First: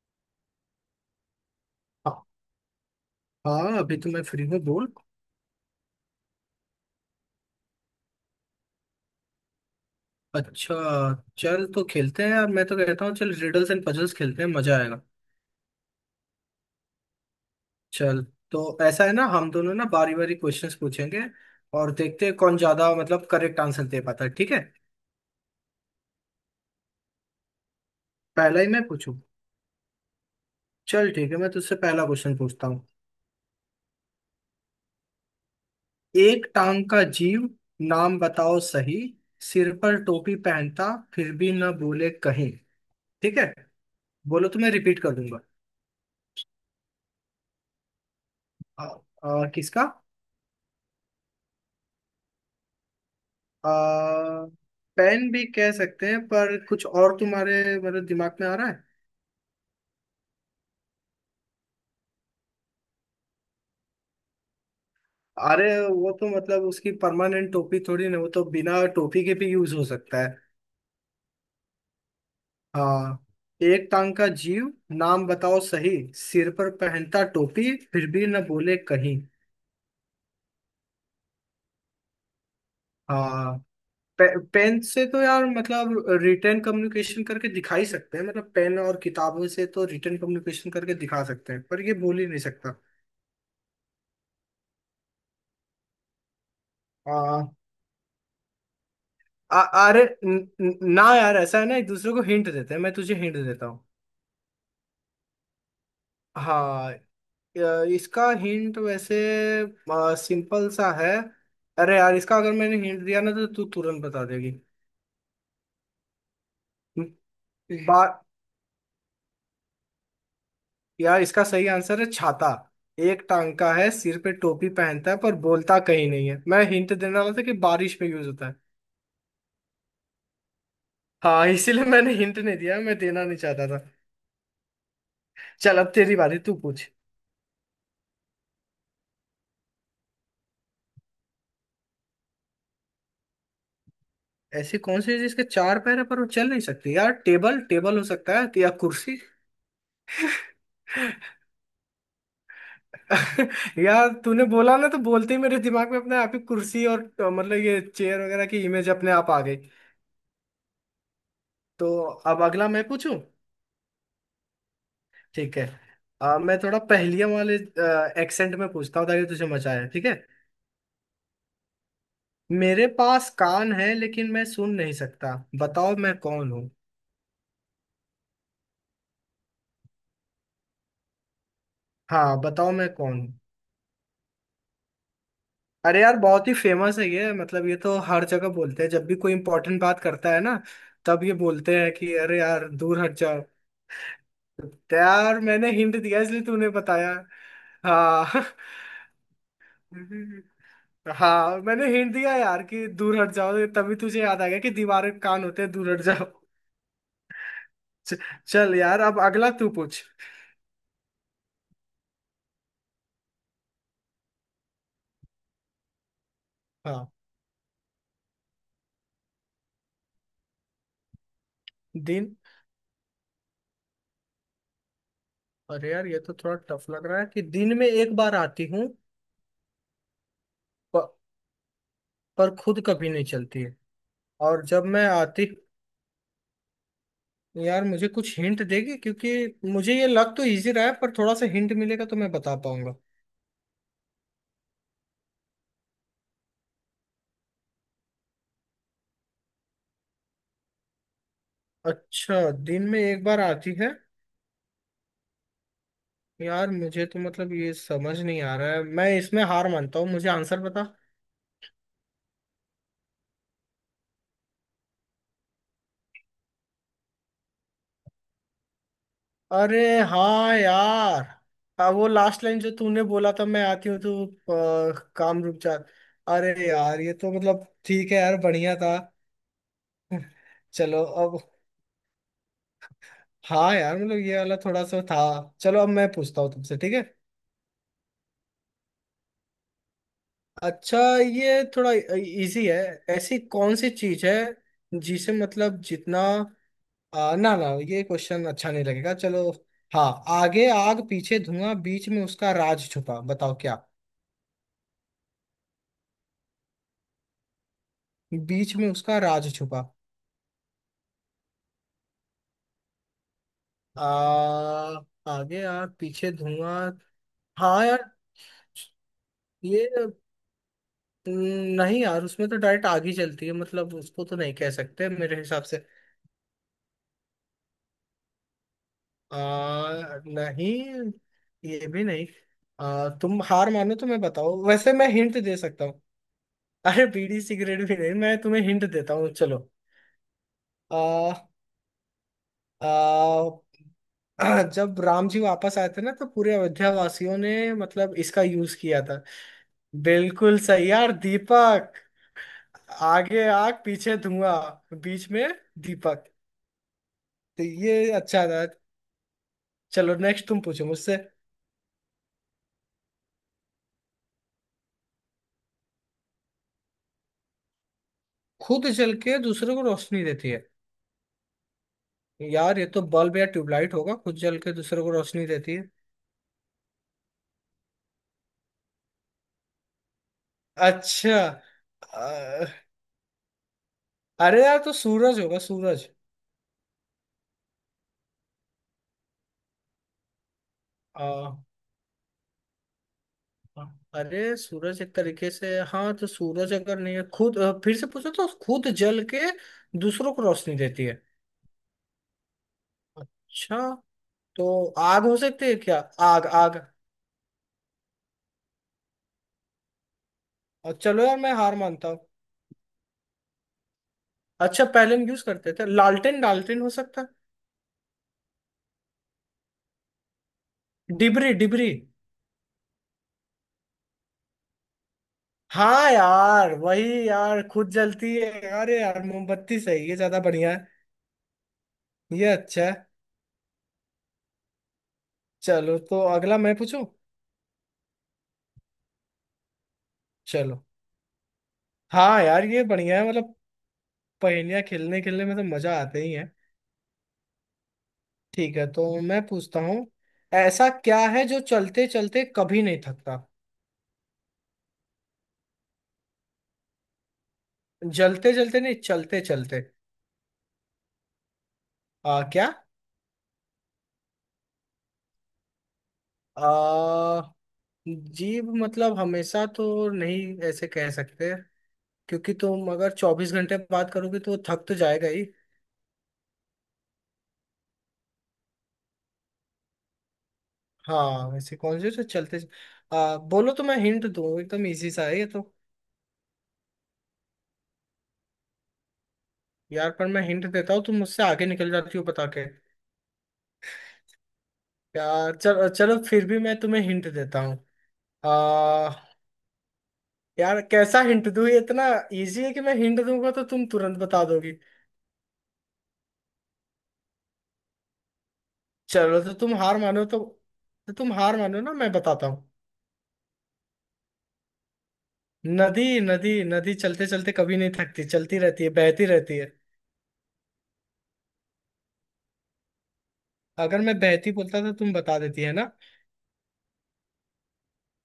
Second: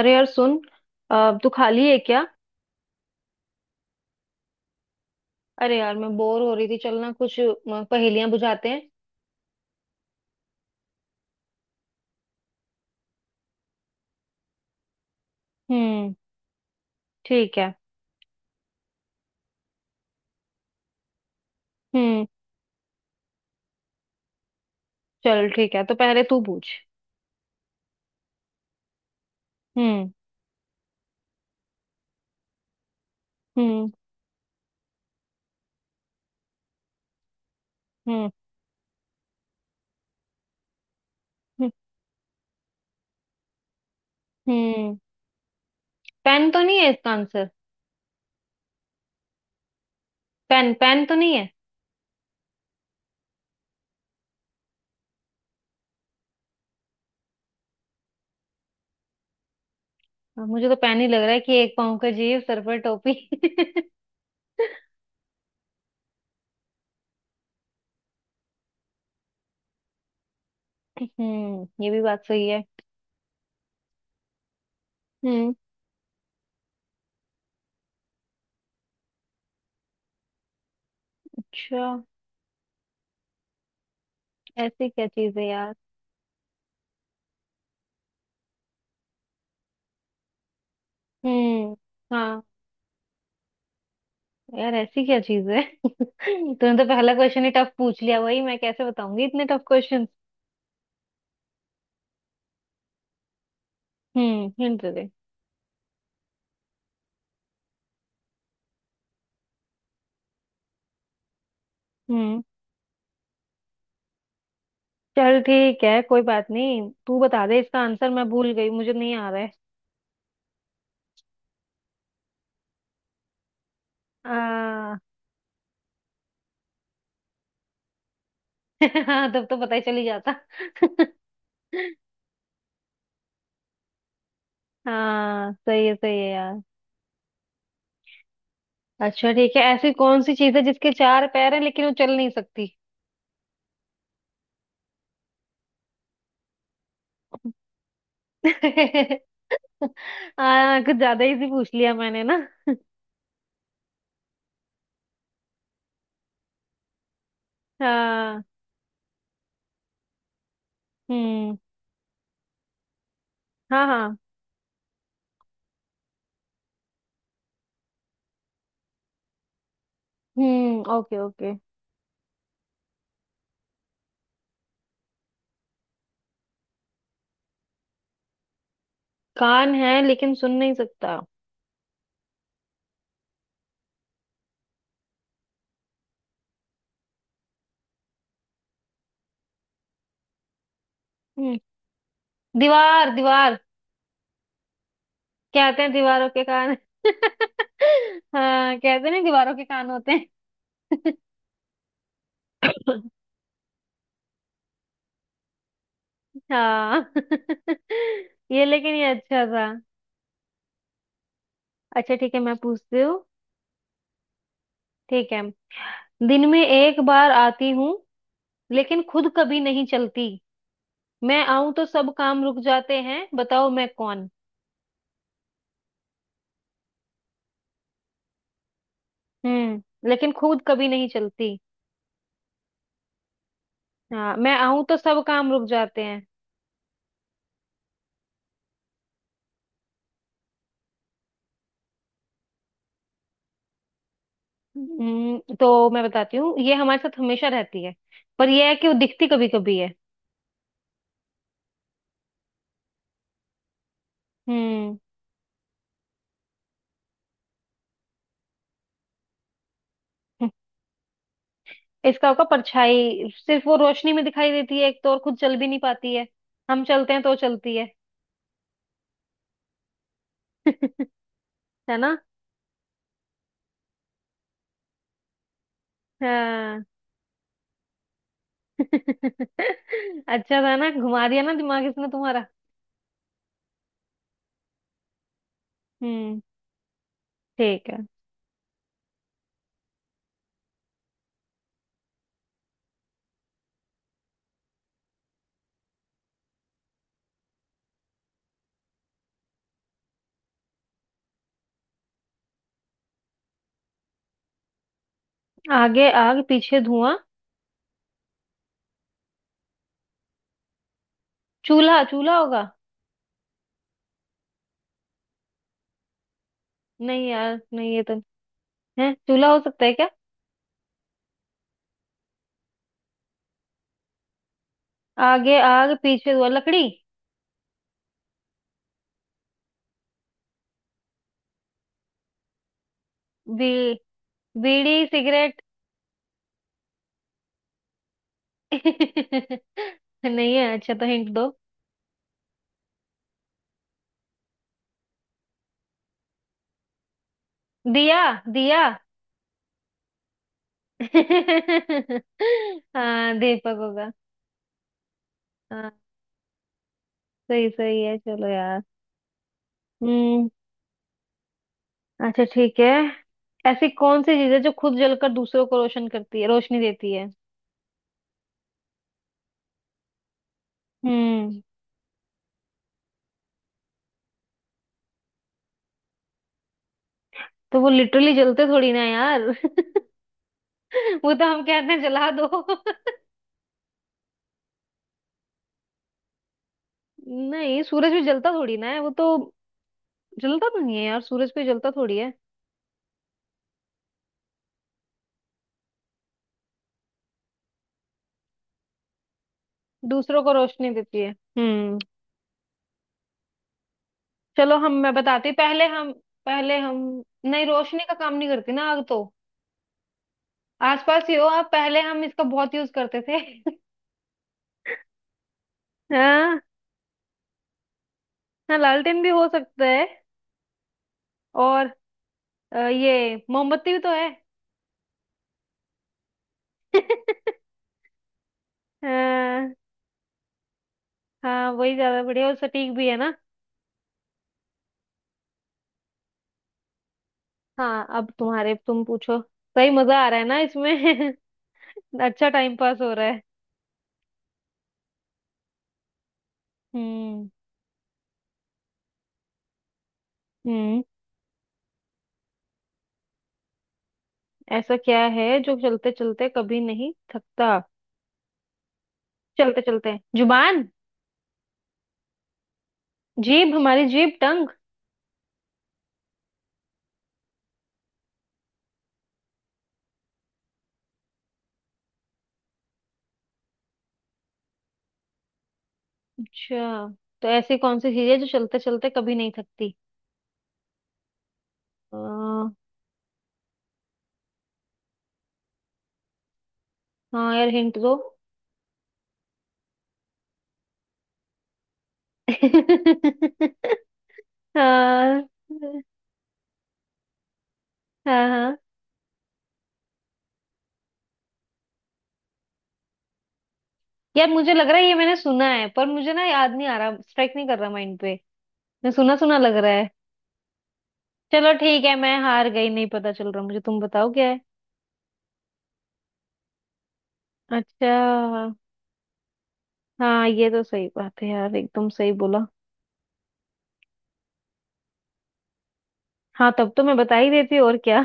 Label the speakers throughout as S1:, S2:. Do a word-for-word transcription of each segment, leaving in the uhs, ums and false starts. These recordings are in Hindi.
S1: अरे यार सुन। अब तू खाली है क्या?
S2: हाँ हाँ, अभी तो मैं फ्री हूँ, बोल।
S1: अरे यार, मैं बोर हो रही थी। चल ना कुछ अ, पहेलियां बुझाते हैं।
S2: अच्छा। चल, तो खेलते हैं यार, मैं तो कहता हूँ चल रिडल्स एंड पजल्स खेलते हैं, मजा आएगा।
S1: हम्म। ठीक है।
S2: चल। तो ऐसा है ना, हम दोनों ना बारी बारी क्वेश्चंस पूछेंगे और
S1: हम्म।
S2: देखते हैं कौन ज्यादा मतलब करेक्ट आंसर दे पाता है, ठीक है।
S1: चल ठीक है, तो पहले तू पूछ।
S2: पहला ही मैं पूछूं?
S1: हम्म।
S2: चल ठीक है, मैं तुझसे पहला क्वेश्चन पूछता हूँ।
S1: हम्म।
S2: एक टांग का जीव नाम
S1: हम्म।
S2: बताओ सही, सिर पर टोपी पहनता फिर भी
S1: हम्म।
S2: ना बोले कहीं। ठीक है, बोलो तो मैं
S1: हम्म।
S2: रिपीट कर दूंगा।
S1: पेन तो नहीं है इसका आंसर?
S2: आ, आ, किसका?
S1: पेन पेन तो नहीं है।
S2: आ, पेन भी कह सकते हैं, पर कुछ और तुम्हारे मतलब दिमाग में आ रहा है।
S1: अब मुझे तो पेन ही लग रहा है कि एक पाँव का जीव, सर पर टोपी।
S2: अरे वो तो मतलब उसकी परमानेंट टोपी थोड़ी ना, वो तो बिना टोपी के भी यूज हो सकता है।
S1: हम्म, ये भी बात सही है।
S2: हाँ। एक टांग का जीव नाम
S1: हम्म।
S2: बताओ सही, सिर पर पहनता टोपी फिर भी न बोले कहीं।
S1: अच्छा।
S2: हाँ। पे, पेन
S1: ऐसी
S2: से
S1: क्या
S2: तो
S1: चीज
S2: यार
S1: है यार?
S2: मतलब रिटर्न कम्युनिकेशन करके दिखा ही सकते हैं, मतलब पेन और किताबों से तो रिटर्न कम्युनिकेशन करके दिखा सकते हैं
S1: हम्म।
S2: पर ये बोल ही नहीं
S1: हाँ।
S2: सकता।
S1: यार, ऐसी क्या चीज है? तूने तो पहला क्वेश्चन ही
S2: हाँ।
S1: टफ पूछ लिया। वही मैं कैसे बताऊंगी इतने
S2: आ-
S1: टफ
S2: अरे
S1: क्वेश्चन?
S2: न- न- ना यार, ऐसा है ना एक दूसरे को हिंट देते हैं, मैं तुझे हिंट देता हूँ।
S1: हम्म, हिंट दे।
S2: हाँ। अ, इसका हिंट वैसे सिंपल सा है। अरे यार, इसका
S1: हम्म।
S2: अगर मैंने हिंट दिया ना तो तू तुरंत बता देगी।
S1: चल ठीक है, कोई बात नहीं। तू बता दे इसका आंसर।
S2: बात।
S1: मैं भूल गई, मुझे नहीं आ रहा है।
S2: यार, इसका सही आंसर है छाता। एक टांग का है, सिर पे टोपी
S1: आ,
S2: पहनता है, पर बोलता कहीं नहीं है। मैं हिंट देने वाला था कि बारिश में यूज होता है।
S1: हाँ, तब तो पता ही चली जाता।
S2: हाँ, इसीलिए मैंने हिंट नहीं दिया, मैं देना नहीं चाहता था।
S1: हाँ,
S2: चल,
S1: सही
S2: अब
S1: है,
S2: तेरी
S1: सही है
S2: बारी, तू
S1: यार।
S2: पूछ।
S1: अच्छा ठीक है। ऐसी कौन सी चीज है जिसके चार पैर हैं लेकिन वो चल नहीं सकती?
S2: ऐसी कौन सी है जिसके चार पैर है पर वो चल नहीं सकती? यार टेबल टेबल हो सकता है या कुर्सी।
S1: आ, कुछ ज्यादा इजी पूछ लिया मैंने ना।
S2: यार तूने बोला ना, तो बोलते ही मेरे दिमाग में अपने आप ही कुर्सी और अ, मतलब ये चेयर
S1: हाँ।
S2: वगैरह की इमेज अपने आप आ गई।
S1: हम्म।
S2: तो अब अगला मैं पूछूं?
S1: हाँ। हाँ।
S2: ठीक है। अ, मैं थोड़ा पहेलियां वाले एक्सेंट में पूछता हूँ ताकि तुझे मजा आए, ठीक है।
S1: हम्म। Okay, okay.
S2: मेरे पास कान है लेकिन मैं सुन नहीं सकता, बताओ मैं कौन हूँ?
S1: कान है लेकिन सुन नहीं सकता।
S2: हाँ, बताओ मैं कौन। अरे यार बहुत ही फेमस है ये, मतलब ये तो हर जगह बोलते हैं, जब भी कोई इंपॉर्टेंट बात करता है ना तब ये
S1: हम्म।
S2: बोलते हैं कि अरे यार दूर
S1: दीवार,
S2: हट जाओ।
S1: दीवार।
S2: तो यार, मैंने
S1: कहते हैं
S2: हिंट दिया
S1: दीवारों
S2: इसलिए
S1: के
S2: तूने
S1: कान।
S2: बताया। हाँ।
S1: हाँ, कहते नहीं, दीवारों के कान होते हैं।
S2: हाँ मैंने हिंट दिया यार कि दूर हट जाओ, तभी तुझे याद आ गया कि दीवार के कान होते हैं दूर हट जाओ।
S1: हाँ।
S2: च-
S1: ये,
S2: चल
S1: लेकिन
S2: यार,
S1: ये
S2: अब
S1: अच्छा
S2: अगला
S1: था।
S2: तू पूछ।
S1: अच्छा ठीक है, मैं पूछती हूँ। ठीक है। दिन में एक
S2: हाँ।
S1: बार आती हूँ, लेकिन खुद कभी नहीं चलती। मैं आऊं तो सब
S2: दिन।
S1: काम रुक जाते हैं। बताओ मैं कौन?
S2: अरे यार ये तो थोड़ा टफ लग रहा है कि दिन में एक बार आती हूँ।
S1: हम्म, लेकिन खुद कभी नहीं
S2: प-
S1: चलती।
S2: पर खुद कभी नहीं चलती है।
S1: हाँ, मैं
S2: और
S1: आऊं
S2: जब
S1: तो
S2: मैं
S1: सब
S2: आती,
S1: काम रुक जाते हैं।
S2: यार मुझे कुछ हिंट देगी क्योंकि मुझे ये लग तो इजी रहा है, पर थोड़ा सा हिंट मिलेगा तो मैं बता पाऊंगा।
S1: हम्म, तो मैं बताती हूँ, ये हमारे साथ हमेशा रहती है। पर यह है कि वो दिखती कभी कभी है।
S2: अच्छा, दिन में एक बार आती है।
S1: हम्म।
S2: यार मुझे तो मतलब ये समझ नहीं आ रहा है, मैं इसमें हार मानता हूँ, मुझे आंसर बता।
S1: इसका होगा परछाई। सिर्फ वो रोशनी में दिखाई देती है एक तो, और खुद चल भी नहीं पाती है। हम चलते हैं तो चलती है।
S2: अरे। हाँ यार। हाँ,
S1: है
S2: वो
S1: ना?
S2: लास्ट लाइन जो तूने बोला था, मैं आती हूँ तो अ, काम रुक जा। अरे
S1: हाँ।
S2: यार ये तो मतलब ठीक है यार, बढ़िया था।
S1: अच्छा था ना?
S2: चलो
S1: घुमा
S2: अब।
S1: दिया ना दिमाग इसने तुम्हारा?
S2: हाँ यार, मतलब ये वाला थोड़ा सा था। चलो अब मैं
S1: हम्म।
S2: पूछता हूँ तुमसे, ठीक है।
S1: ठीक है।
S2: अच्छा, ये थोड़ा इजी है। ऐसी कौन सी चीज है जिसे मतलब जितना, आ, ना ना ये क्वेश्चन अच्छा नहीं लगेगा, चलो। हाँ। आगे आग पीछे धुआं, बीच में उसका राज छुपा, बताओ क्या?
S1: आगे आग पीछे धुआं।
S2: बीच में उसका राज छुपा।
S1: चूल्हा, चूल्हा होगा।
S2: आ, आगे आग पीछे धुआं।
S1: नहीं यार,
S2: हाँ
S1: नहीं,
S2: यार
S1: ये तो है। चूल्हा हो सकता है
S2: ये
S1: क्या?
S2: न- नहीं यार उसमें तो डायरेक्ट आग ही चलती है, मतलब उसको तो नहीं कह सकते मेरे
S1: आगे
S2: हिसाब से।
S1: आग पीछे धुआं, लकड़ी।
S2: आ, नहीं, ये भी नहीं। आ, तुम
S1: बी
S2: हार मानो तो मैं बताओ, वैसे
S1: बीड़ी
S2: मैं हिंट दे
S1: सिगरेट।
S2: सकता हूँ। अरे बीड़ी सिगरेट भी नहीं, मैं तुम्हें हिंट देता हूँ, चलो।
S1: नहीं है। अच्छा,
S2: आ,
S1: तो हिंट दो।
S2: आ, जब राम जी वापस आए थे ना तो पूरे अयोध्या वासियों ने मतलब
S1: दिया।
S2: इसका यूज
S1: दिया।
S2: किया था। बिल्कुल सही यार, दीपक।
S1: हाँ,
S2: आगे आग
S1: दीपक होगा।
S2: पीछे धुआं बीच में
S1: हाँ।
S2: दीपक। तो
S1: सही सही
S2: ये
S1: है, चलो
S2: अच्छा था।
S1: यार।
S2: चलो नेक्स्ट
S1: हम्म।
S2: तुम पूछो मुझसे।
S1: अच्छा ठीक है। ऐसी कौन सी चीज है जो खुद जलकर दूसरों को रोशन करती है, रोशनी देती है?
S2: खुद जल के दूसरे को रोशनी देती है?
S1: हम्म,
S2: यार ये तो बल्ब या ट्यूबलाइट होगा, खुद जल के दूसरे को रोशनी देती है।
S1: तो वो लिटरली जलते थोड़ी ना है यार। वो
S2: अच्छा।
S1: तो हम कहते हैं जला दो।
S2: अ, अरे यार तो सूरज होगा, सूरज।
S1: नहीं, सूरज भी जलता थोड़ी ना है वो तो। जलता तो नहीं है यार, सूरज
S2: अ,
S1: भी जलता थोड़ी है।
S2: अरे सूरज एक तरीके से, हाँ। तो सूरज अगर नहीं है, खुद अ, फिर से पूछो, तो खुद जल के दूसरों
S1: दूसरों
S2: को
S1: को
S2: रोशनी
S1: रोशनी
S2: देती
S1: देती
S2: है।
S1: है। हम्म।
S2: अच्छा। तो
S1: चलो, हम मैं
S2: आग हो
S1: बताती।
S2: सकती है
S1: पहले
S2: क्या?
S1: हम
S2: आग
S1: पहले
S2: आग।
S1: हम नहीं, रोशनी का काम नहीं करती ना आग तो।
S2: अ, चलो
S1: आसपास ही
S2: यार,
S1: हो
S2: मैं
S1: आप,
S2: हार
S1: पहले
S2: मानता हूँ।
S1: हम इसका बहुत यूज करते थे।
S2: अच्छा, पहले हम यूज करते थे लालटेन,
S1: हाँ।
S2: लालटेन हो सकता
S1: हाँ, लालटेन भी हो सकता है।
S2: है। डिबरी
S1: और
S2: डिबरी?
S1: अ, ये मोमबत्ती भी तो है।
S2: हाँ यार वही यार, खुद जलती है यार, ये यार
S1: हाँ।
S2: मोमबत्ती सही है, ज्यादा बढ़िया है।
S1: हाँ, वही ज्यादा
S2: ये
S1: बढ़िया और
S2: अच्छा
S1: सटीक
S2: है।
S1: भी है ना।
S2: चलो तो अगला मैं पूछूं।
S1: हाँ, अब तुम्हारे तुम पूछो। सही मजा आ रहा है ना
S2: चलो।
S1: इसमें?
S2: हाँ
S1: अच्छा
S2: यार
S1: टाइम
S2: ये
S1: पास हो
S2: बढ़िया
S1: रहा
S2: है,
S1: है।
S2: मतलब पहेलियां खेलने खेलने में तो मजा आते ही है।
S1: हम्म।
S2: ठीक है, तो मैं पूछता हूँ। ऐसा
S1: हम्म।
S2: क्या है जो चलते चलते कभी नहीं थकता?
S1: ऐसा क्या है जो चलते चलते कभी नहीं थकता?
S2: जलते जलते नहीं, चलते
S1: चलते
S2: चलते।
S1: चलते, जुबान।
S2: आ क्या?
S1: जीभ, हमारी जीभ, टंग।
S2: आ जीभ मतलब हमेशा तो नहीं ऐसे कह सकते, क्योंकि तुम अगर चौबीस घंटे बात करोगे तो वो थक तो जाएगा ही।
S1: अच्छा, तो ऐसी कौन सी चीज है जो चलते चलते कभी नहीं थकती?
S2: हाँ वैसे कौन से
S1: आ,
S2: से चलते। आ, बोलो तो मैं हिंट दूँ, एकदम इजी सा है ये तो।
S1: हाँ यार, हिंट दो।
S2: यार पर मैं हिंट देता हूँ तुम मुझसे आगे निकल जाती हो बता के।
S1: हाँ,
S2: यार चल, चलो फिर भी मैं तुम्हें हिंट देता हूँ।
S1: हाँ, हाँ।
S2: आ यार कैसा हिंट दूँ, ये इतना इजी है कि मैं हिंट दूंगा तो तुम तुरंत बता
S1: यार,
S2: दोगी।
S1: मुझे लग रहा है ये मैंने सुना है, पर मुझे ना याद नहीं आ रहा, स्ट्राइक नहीं कर रहा माइंड पे। मैं सुना
S2: चलो तो
S1: सुना
S2: तुम
S1: लग रहा
S2: हार
S1: है।
S2: मानो तो, तो तुम हार
S1: चलो
S2: मानो ना
S1: ठीक
S2: मैं
S1: है, मैं
S2: बताता
S1: हार
S2: हूँ।
S1: गई। नहीं पता चल रहा मुझे, तुम बताओ क्या है।
S2: नदी। नदी नदी चलते चलते कभी नहीं थकती, चलती
S1: अच्छा।
S2: रहती है, बहती रहती है।
S1: हाँ, ये तो सही बात है यार, एकदम सही बोला।
S2: अगर मैं बहती बोलता तो तुम बता देती है ना।
S1: हाँ, तब तो मैं बता ही देती, और क्या।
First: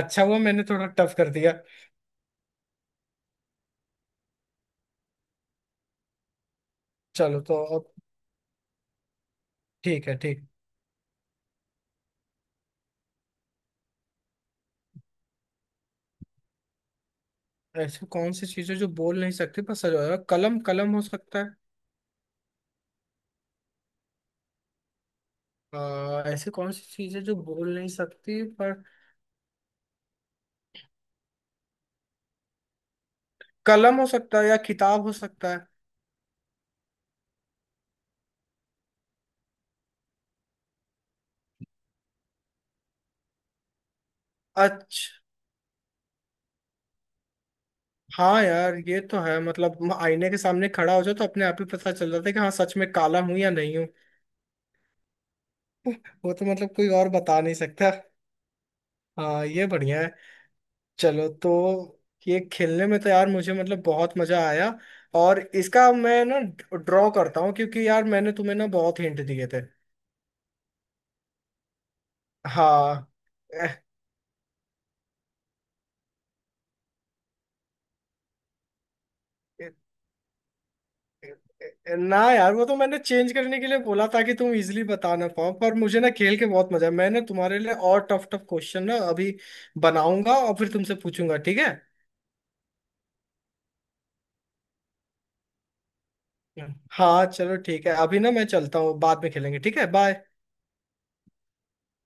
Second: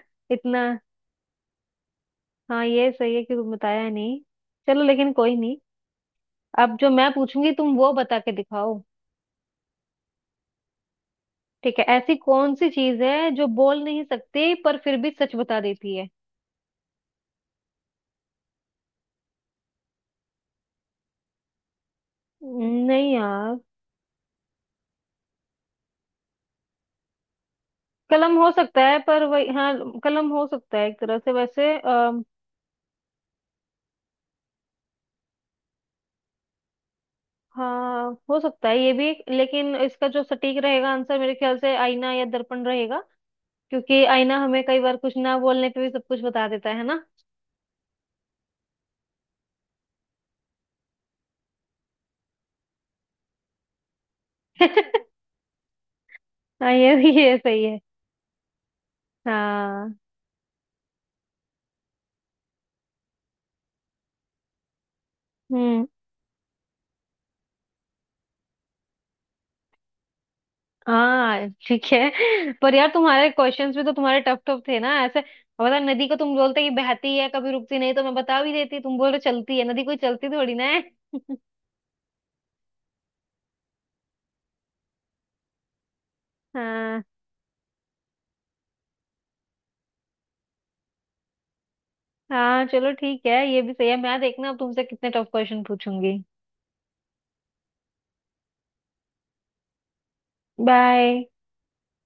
S2: अच्छा हुआ मैंने
S1: इतना।
S2: थोड़ा टफ कर दिया।
S1: हाँ, ये सही है कि तुम बताया नहीं। चलो, लेकिन कोई नहीं। अब जो मैं
S2: चलो
S1: पूछूंगी,
S2: तो
S1: तुम वो
S2: अब।
S1: बता के दिखाओ।
S2: ठीक है, ठीक।
S1: ठीक है। ऐसी कौन सी चीज है जो बोल नहीं सकती पर फिर भी सच बता देती है?
S2: ऐसी कौन सी चीजें जो बोल नहीं सकती पर सजा होगा? कलम कलम हो सकता है।
S1: नहीं यार।
S2: आ, ऐसी कौन सी चीजें जो बोल नहीं
S1: कलम
S2: सकती
S1: हो
S2: पर,
S1: सकता है, पर वही, हाँ। कलम हो सकता है एक तरह से वैसे। आ,
S2: कलम हो सकता है या किताब हो सकता है।
S1: हाँ, हो सकता है ये भी, लेकिन इसका जो सटीक रहेगा आंसर मेरे ख्याल से आईना या दर्पण रहेगा। क्योंकि आईना हमें कई बार
S2: अच्छा।
S1: कुछ ना बोलने पे भी सब कुछ बता देता है ना।
S2: हाँ यार ये तो है, मतलब म- आईने के सामने खड़ा हो जाओ तो अपने आप ही पता चल जाता है कि हाँ सच में काला हूँ या नहीं हूँ। वो तो
S1: हाँ,
S2: मतलब कोई
S1: ये
S2: और
S1: भी, ये
S2: बता नहीं
S1: सही है।
S2: सकता। हाँ ये
S1: हाँ।
S2: बढ़िया है। चलो तो, ये खेलने में तो यार मुझे मतलब बहुत मजा आया, और
S1: हम्म।
S2: इसका मैं ना ड्रॉ करता हूँ, क्योंकि यार मैंने तुम्हें ना बहुत हिंट दिए थे।
S1: हाँ ठीक है, पर यार
S2: हाँ।
S1: तुम्हारे क्वेश्चंस
S2: एह,
S1: भी तो तुम्हारे टफ टफ थे ना ऐसे। अब बता, नदी को तुम बोलते कि बहती है कभी रुकती नहीं, तो मैं बता भी देती। तुम बोल रहे चलती है,
S2: एह,
S1: नदी कोई चलती थोड़ी ना है।
S2: एह, ना यार, वो तो मैंने चेंज करने के लिए बोला ताकि तुम इजीली बता ना पाओ, पर मुझे ना खेल के बहुत मजा है,
S1: हाँ।
S2: मैंने तुम्हारे लिए और टफ टफ क्वेश्चन ना अभी बनाऊंगा और फिर तुमसे पूछूंगा, ठीक है।
S1: हाँ, चलो ठीक है, ये भी सही है। मैं देखना अब तुमसे कितने टफ क्वेश्चन पूछूंगी।
S2: हाँ चलो ठीक है, अभी ना मैं चलता हूँ, बाद में खेलेंगे, ठीक है, बाय।
S1: बाय।